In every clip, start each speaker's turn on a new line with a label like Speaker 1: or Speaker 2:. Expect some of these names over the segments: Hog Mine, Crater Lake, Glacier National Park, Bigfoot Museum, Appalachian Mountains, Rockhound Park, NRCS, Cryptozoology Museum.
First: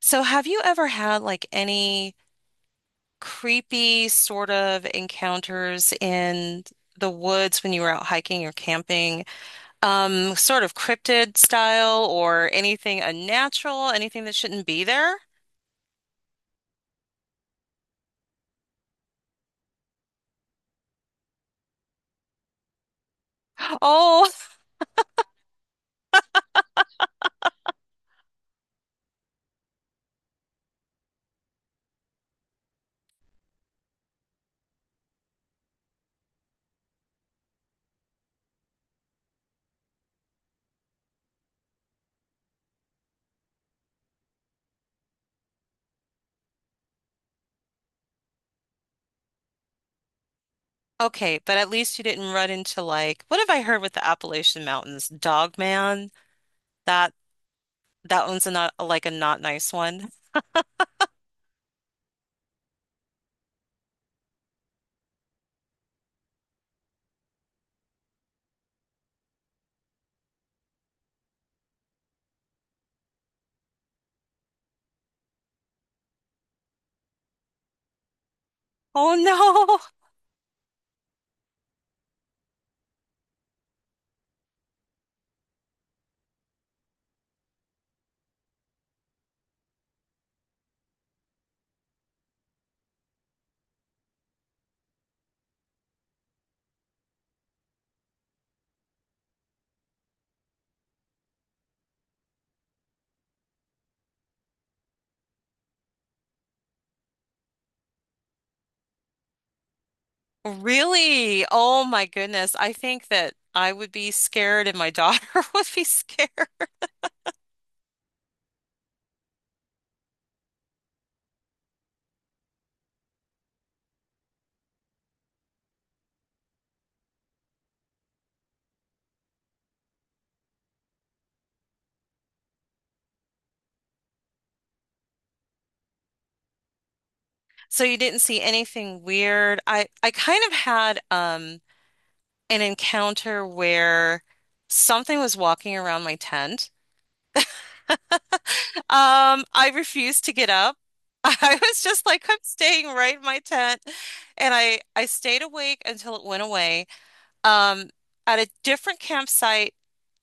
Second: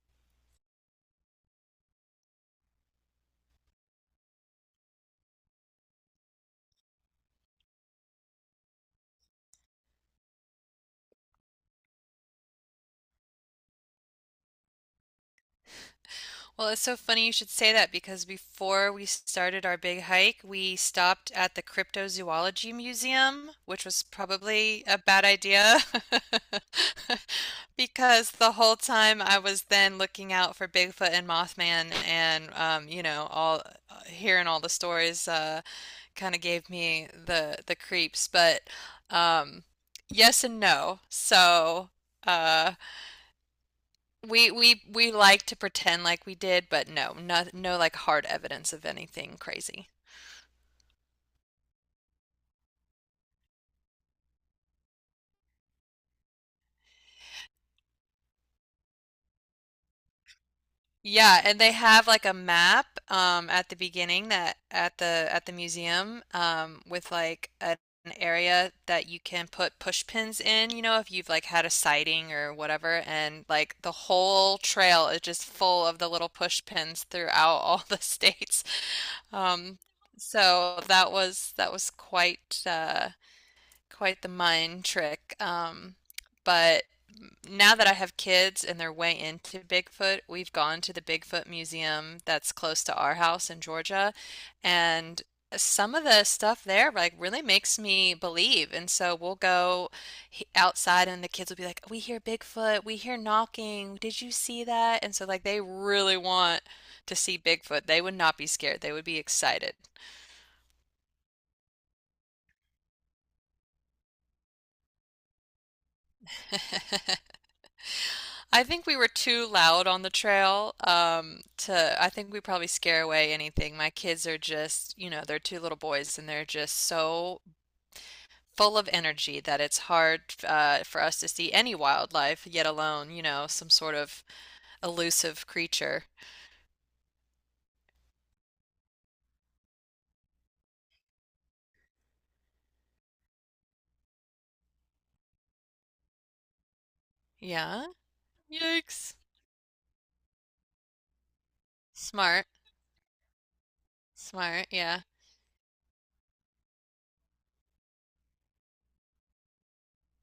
Speaker 1: So, have you ever had like any creepy sort of encounters in the woods when you were out hiking or camping? Sort of cryptid style or anything unnatural, anything that shouldn't be there?
Speaker 2: Well, it's so funny you should say that because before we started our big hike, we stopped at the Cryptozoology Museum, which was
Speaker 1: Oh,
Speaker 2: probably a bad idea. Because the whole time I was then looking out for Bigfoot and Mothman and all hearing all the stories kind of gave me the creeps, but um yes and no. So, uh we like to pretend like we did, but no, no, no like hard evidence of anything crazy.
Speaker 1: okay, but at least you didn't run into like what have I heard with the Appalachian Mountains? Dog man. That that one's a not like a not nice one.
Speaker 2: Yeah, and they have like a map at the beginning that at the museum with like an area that you can put push pins in, you know, if you've like had a sighting or whatever, and like the whole trail is just full of the little push pins throughout all the states.
Speaker 1: Oh no.
Speaker 2: Um so that was quite quite the mind trick. But now that I have kids and they're way into Bigfoot, we've gone to the Bigfoot Museum that's close to our house in Georgia, and some of the stuff there like really makes me believe. And so we'll go outside and the kids will be like, "We hear Bigfoot, we hear knocking. Did you see that?" And so like they really want to see Bigfoot. They would not be scared. They would be excited.
Speaker 1: Really? Oh my goodness. I think that I would be scared and my daughter would be scared.
Speaker 2: I think we were too loud on the trail, to, I think we probably scare away anything. My kids are just, you know, they're two little boys and they're just so full of energy that it's hard, for us to see any wildlife, yet alone, you know, some sort of elusive creature.
Speaker 1: So you didn't see anything weird. I kind of had an encounter where something was walking around my tent.
Speaker 2: Yeah. Yikes.
Speaker 1: I refused to get up. I was just like, I'm
Speaker 2: Smart.
Speaker 1: staying right in my tent. And
Speaker 2: Smart.
Speaker 1: I
Speaker 2: Yeah.
Speaker 1: I stayed awake until it went away. um, at a different campsite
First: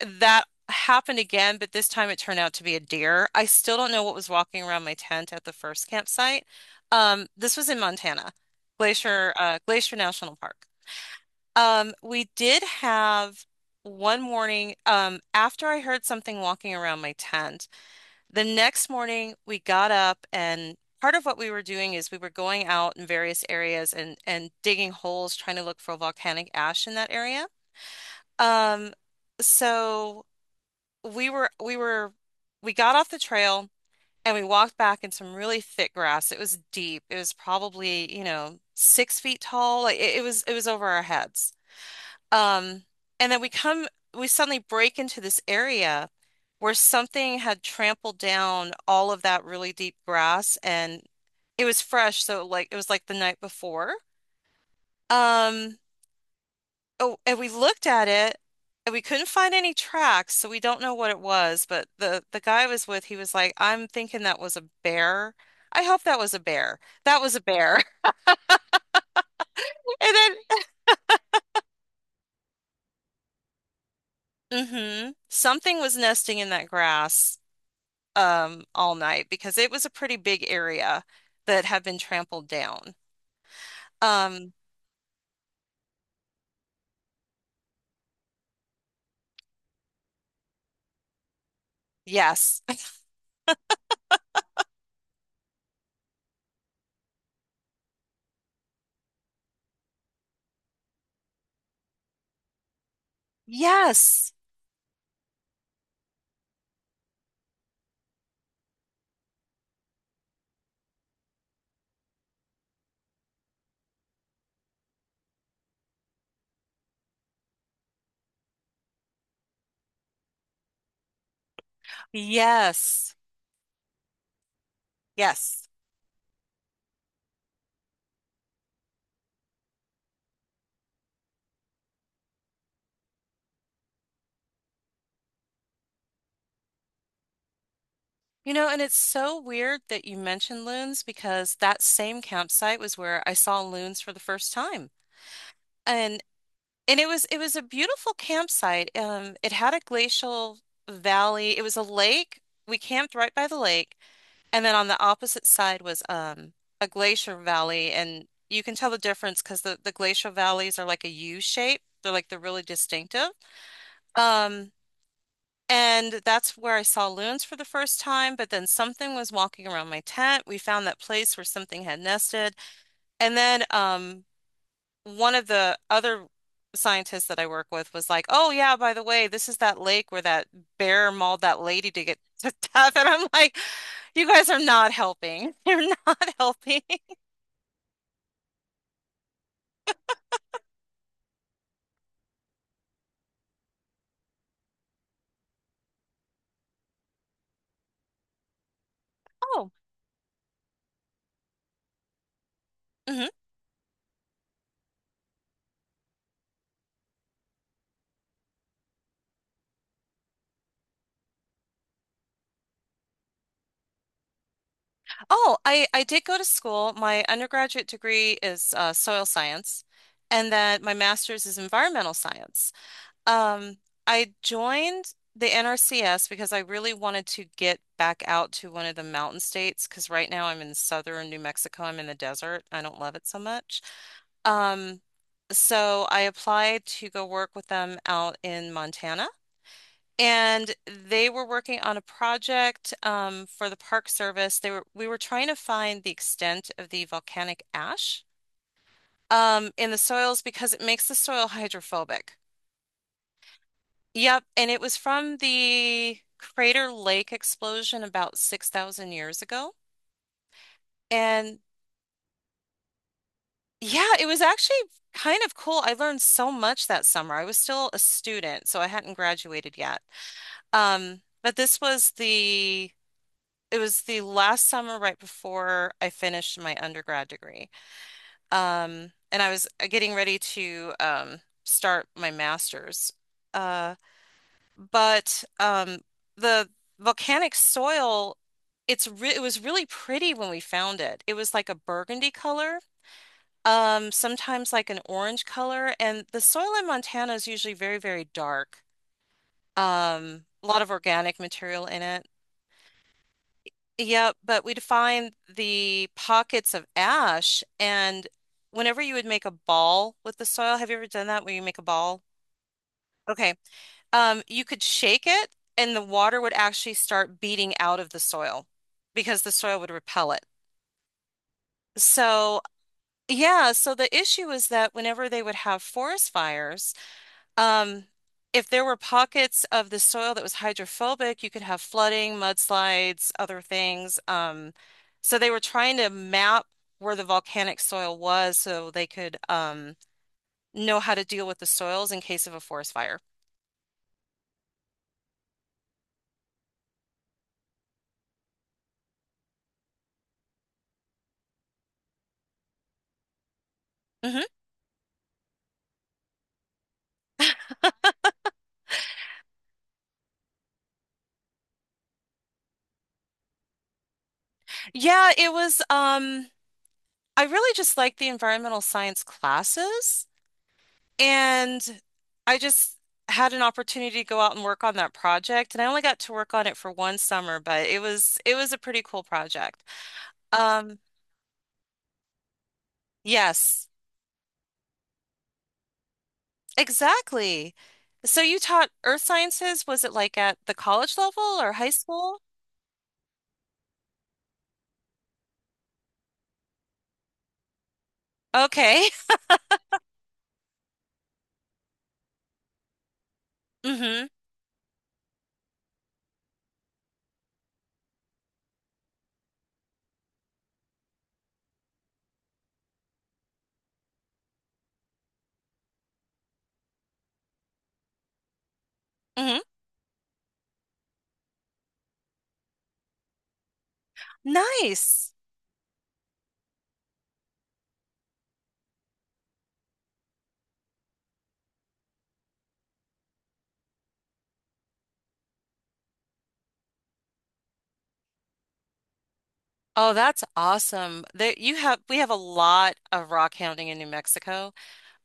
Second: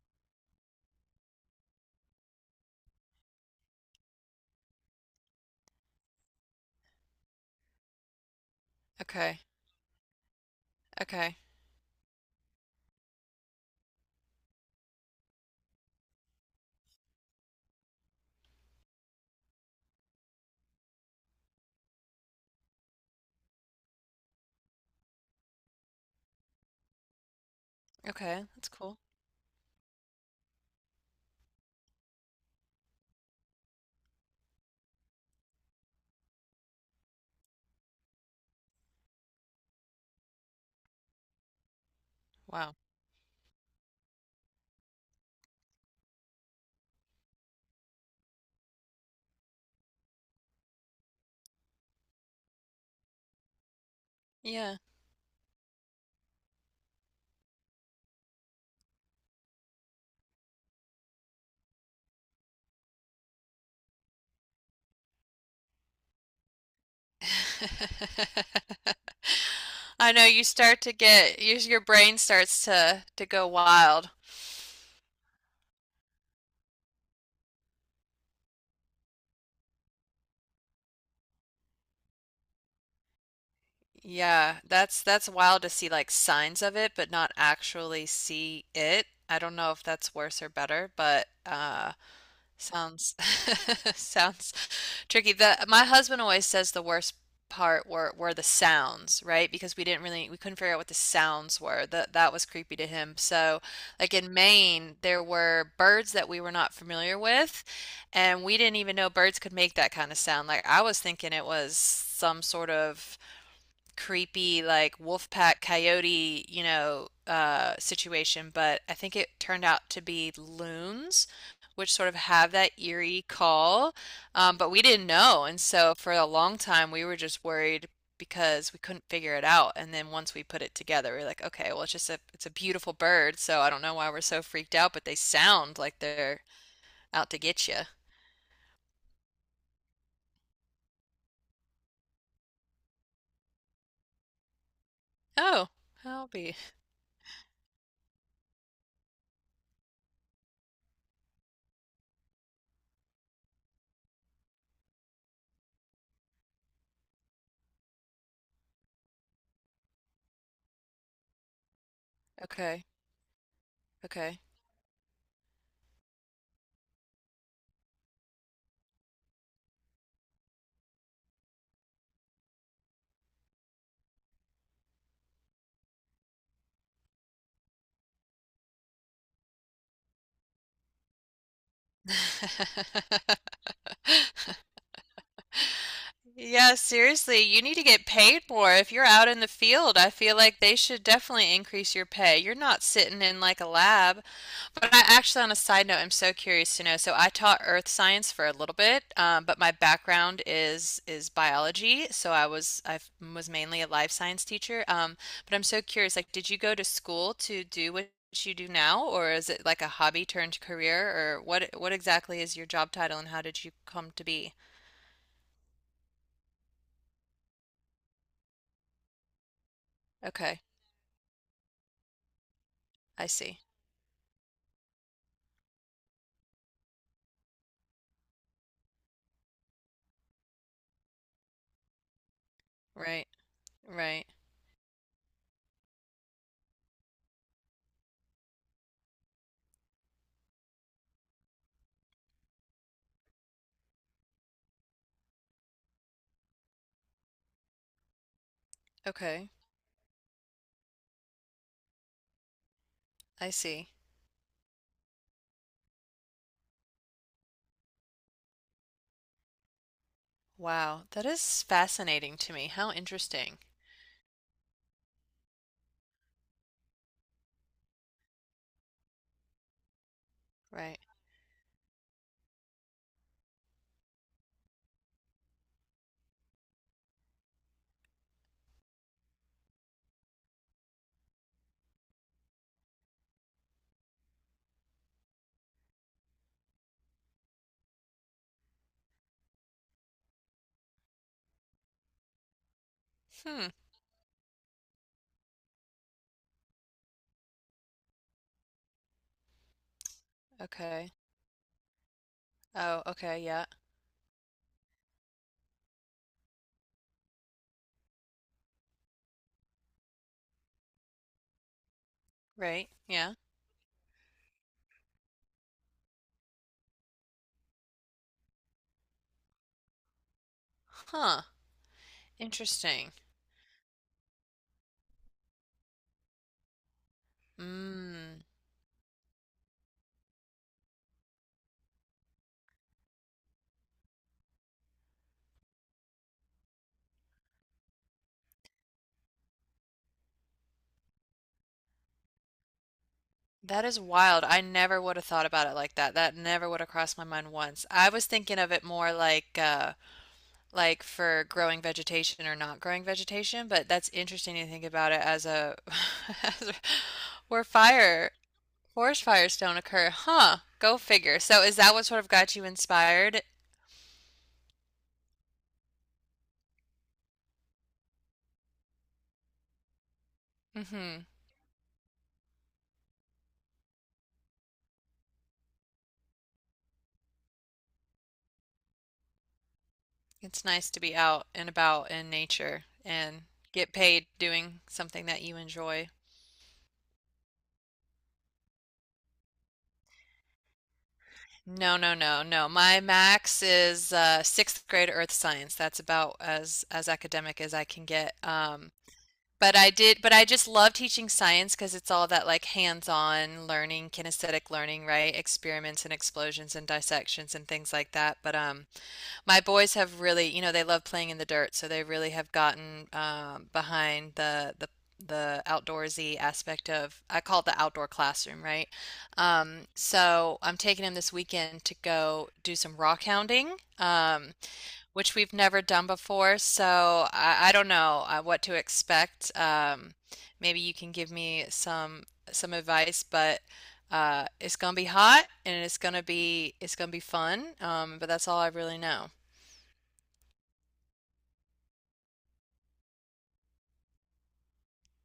Speaker 1: that happened again, but this time it turned out to be a deer. I still don't know what was walking around my tent at the first campsite. This was in Montana,
Speaker 2: Okay.
Speaker 1: Glacier National Park.
Speaker 2: Okay.
Speaker 1: We did have one morning, after I heard something walking around my tent, the next morning we got up and part of what we were doing is we were going out in various areas and, digging holes, trying to look for volcanic ash in that area.
Speaker 2: Okay. That's
Speaker 1: Um,
Speaker 2: cool.
Speaker 1: so we were we got off the trail and we walked back in some really thick grass. It was deep. It was probably, you know, 6 feet tall. Like it was over our heads.
Speaker 2: Wow.
Speaker 1: Um, and then we suddenly break into this area where something had trampled down all of that really deep grass, and it was fresh, so like it was like the night before.
Speaker 2: Yeah.
Speaker 1: Um Oh, and we looked at it and we couldn't find any tracks, so we don't know what it was, but the guy I was with, he was like, "I'm thinking that was a bear. I hope that was a bear. That was a bear."
Speaker 2: I know, you
Speaker 1: And
Speaker 2: start to get your brain starts to go wild.
Speaker 1: then something was nesting in that grass all night because it was a pretty big area that had been trampled down. Um,
Speaker 2: Yeah, that's wild to see like signs of it, but not actually see it. I don't know if that's worse or better, but
Speaker 1: yes.
Speaker 2: sounds sounds tricky. The My husband always says the worst part were the sounds, right? Because we didn't really, we couldn't figure out what the sounds were. That was creepy to him. So, like in
Speaker 1: Yes.
Speaker 2: Maine, there were birds that we were not familiar with, and we didn't even know birds could make that kind of sound. Like I was thinking it was some sort of creepy like wolf pack coyote, you know, situation, but I think it turned out to be loons, which sort of have that
Speaker 1: Yes.
Speaker 2: eerie call. But we didn't know, and
Speaker 1: Yes.
Speaker 2: so for a long time we were just worried because we couldn't figure it out. And then once we put it together, we we're like, okay, well, it's just a, it's a beautiful bird, so I don't know why we're so freaked out, but they sound like they're out to get you.
Speaker 1: You know, and it's so weird that you mentioned loons because that same campsite was where I saw loons for the first time.
Speaker 2: Oh,
Speaker 1: And
Speaker 2: I'll be
Speaker 1: it was a beautiful campsite. It had a glacial valley. It was a lake. We camped right by the lake, and then on the opposite side was a glacier valley, and you can tell the difference because the glacial valleys are like a U shape. They're really
Speaker 2: okay,
Speaker 1: distinctive.
Speaker 2: okay.
Speaker 1: Um, and that's where I saw loons for the first time, but then something was walking around my tent. We found that place where something had nested. And then one of the other scientists that I work with was like, "Oh yeah, by the way, this is that lake where that bear mauled that lady to get to death." And I'm like, "You guys are not helping. You're not
Speaker 2: Yeah,
Speaker 1: helping."
Speaker 2: seriously, you need to get paid more. If you're out in the field, I feel like they should definitely increase your pay. You're not sitting in like a lab. But I actually, on a side note, I'm so curious to know. So I taught earth science for a little bit, but my
Speaker 1: Oh.
Speaker 2: background is biology. So I was
Speaker 1: Mhm.
Speaker 2: was mainly a life science teacher. But I'm so curious, like, did you go to school to do what you do now, or is it like a hobby turned career, or what exactly is your job title and how did you come to be?
Speaker 1: Oh, I did go to school. My undergraduate degree is soil science, and
Speaker 2: Okay,
Speaker 1: then my master's is environmental science.
Speaker 2: I see.
Speaker 1: Um, I joined the NRCS because I really wanted to get back out to one of the mountain states because right now I'm in southern New Mexico. I'm in the desert. I don't love it
Speaker 2: Right,
Speaker 1: so much.
Speaker 2: right.
Speaker 1: Um, so I applied to go work with them out in Montana. And they were working on a project for the Park Service. They were We were trying to find the extent of the volcanic ash
Speaker 2: Okay,
Speaker 1: in the soils because it makes the soil hydrophobic.
Speaker 2: I see.
Speaker 1: Yep, and it was from the Crater Lake explosion about 6,000 years ago.
Speaker 2: Wow, that
Speaker 1: And
Speaker 2: is fascinating to me. How interesting.
Speaker 1: yeah, it was actually kind of cool. I learned so much that summer. I was still a student, so I hadn't graduated yet.
Speaker 2: Right.
Speaker 1: But this was the it was the last summer right before I finished my undergrad degree. And I was getting ready to start my master's. Uh, but the volcanic soil, it was really pretty when we found it. It was like a burgundy color,
Speaker 2: Hmm.
Speaker 1: sometimes like an orange color, and the soil in Montana is usually very, very dark. A lot of
Speaker 2: Okay.
Speaker 1: organic material in it.
Speaker 2: Oh, okay, yeah.
Speaker 1: Yep, but we'd find the pockets of ash, and whenever you would make a ball with the soil, have you ever done that where you make a ball?
Speaker 2: Right. Yeah.
Speaker 1: Okay. You could shake it and the water would actually start beating out of the soil because the soil would repel it.
Speaker 2: Huh.
Speaker 1: So,
Speaker 2: Interesting.
Speaker 1: yeah, so the issue is that whenever they would have forest fires, um,
Speaker 2: Mm.
Speaker 1: if there were pockets of the soil that was hydrophobic, you could have flooding, mudslides, other things. So they were trying to map where the volcanic soil was so they could know how to deal with the soils in case of a forest fire.
Speaker 2: That is wild. I never would have thought about it like that. That never would have crossed my mind once. I was thinking of it more like for growing vegetation or not growing vegetation, but that's
Speaker 1: Hmm.
Speaker 2: interesting to think about it as a as a, where fire, forest fires don't occur. Huh. Go figure. So is that what sort of got you inspired?
Speaker 1: Yeah, it was. I really just like the environmental science classes.
Speaker 2: Hmm.
Speaker 1: And I just had an opportunity to go out and work on that project. And I only got to work on it for one summer, but it was a pretty cool project.
Speaker 2: It's nice
Speaker 1: Um,
Speaker 2: to be out and about in nature and
Speaker 1: yes,
Speaker 2: get paid doing something that you enjoy.
Speaker 1: exactly. So you taught earth sciences, was it like at the college level or high
Speaker 2: No, no,
Speaker 1: school?
Speaker 2: no, no. My max is sixth grade earth science. That's about as academic as I can get. Um,
Speaker 1: Okay.
Speaker 2: but I did, but I just love teaching science because it's all that like hands-on learning,
Speaker 1: Mm-hmm.
Speaker 2: kinesthetic learning, right? Experiments and explosions and dissections and things like that. But my boys have really, you know, they love playing in the dirt, so they really have gotten behind the the outdoorsy aspect of, I call it the outdoor classroom, right?
Speaker 1: Mm-hmm.
Speaker 2: So I'm taking him this weekend to go do some rock hounding,
Speaker 1: Nice.
Speaker 2: which we've never done before. So I don't know what to expect. Maybe you can give me some advice, but it's gonna be hot and it's gonna be fun. But that's all I really know.
Speaker 1: Oh, that's awesome. There you have We have a lot of rock hounding in New Mexico.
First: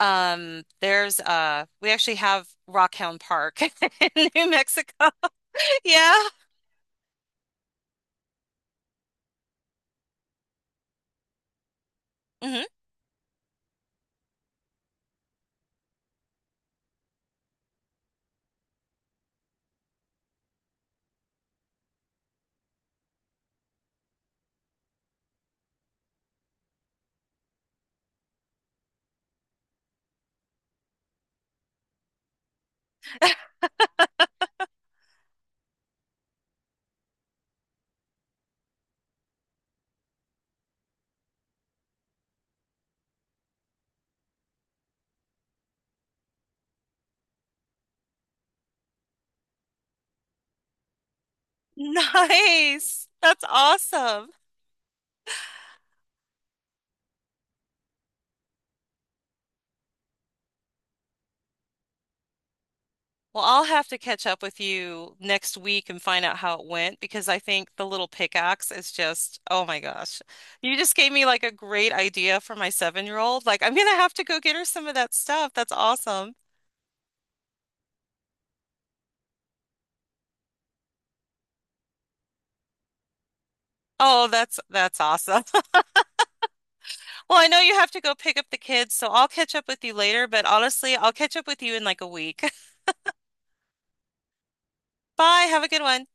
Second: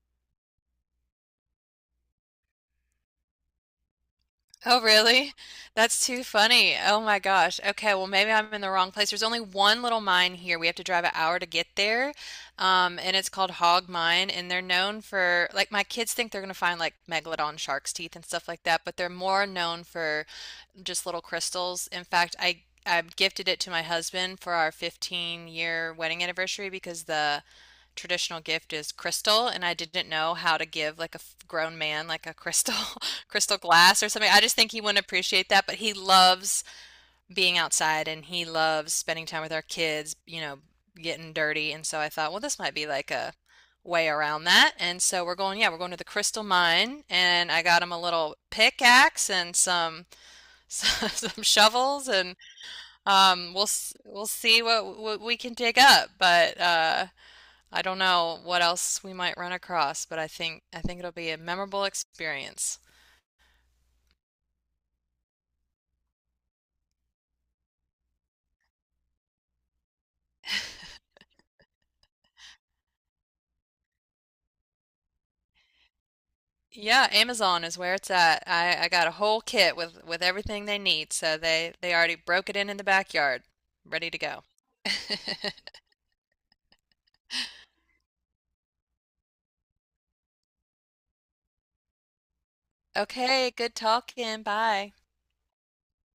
Speaker 1: There's We actually have Rockhound Park in New
Speaker 2: Oh,
Speaker 1: Mexico.
Speaker 2: really? That's too
Speaker 1: Yeah.
Speaker 2: funny. Oh my gosh. Okay, well maybe I'm in the wrong place. There's only one little mine here. We have to drive an hour to get there.
Speaker 1: Hmm.
Speaker 2: And it's called Hog Mine, and they're known for, like, my kids think they're gonna find like megalodon shark's teeth and stuff like that, but they're more known for just little crystals. In fact, I gifted it to my husband for our 15-year wedding anniversary because the traditional gift is crystal and I didn't know how to give like a grown man like a crystal crystal glass or something. I just think he wouldn't appreciate that, but he loves being outside and he loves spending time with our kids, you know, getting dirty. And so I thought, well, this might be like a way around that. And so we're going, yeah, we're going to the crystal mine and I got him a little pickaxe and some some shovels and
Speaker 1: Nice. That's
Speaker 2: we'll
Speaker 1: awesome.
Speaker 2: see what we can dig up, but I don't know what else we might run across, but I think it'll be a memorable experience.
Speaker 1: Well, I'll have to catch up with you next week and find out how it went because I think the little pickaxe is just, oh my gosh. You just gave me like a great idea for my seven-year-old. Like I'm gonna have to go get her some of that stuff. That's awesome.
Speaker 2: Yeah, Amazon is where it's at. I got a whole kit with everything they need, so they already broke it in the backyard, ready to
Speaker 1: Oh,
Speaker 2: go.
Speaker 1: that's awesome. Well, I know you have to go pick up the kids, so I'll catch up with you later, but honestly, I'll catch up with you in like a week.
Speaker 2: Okay, good talking. Bye.
Speaker 1: Bye. Have a good one.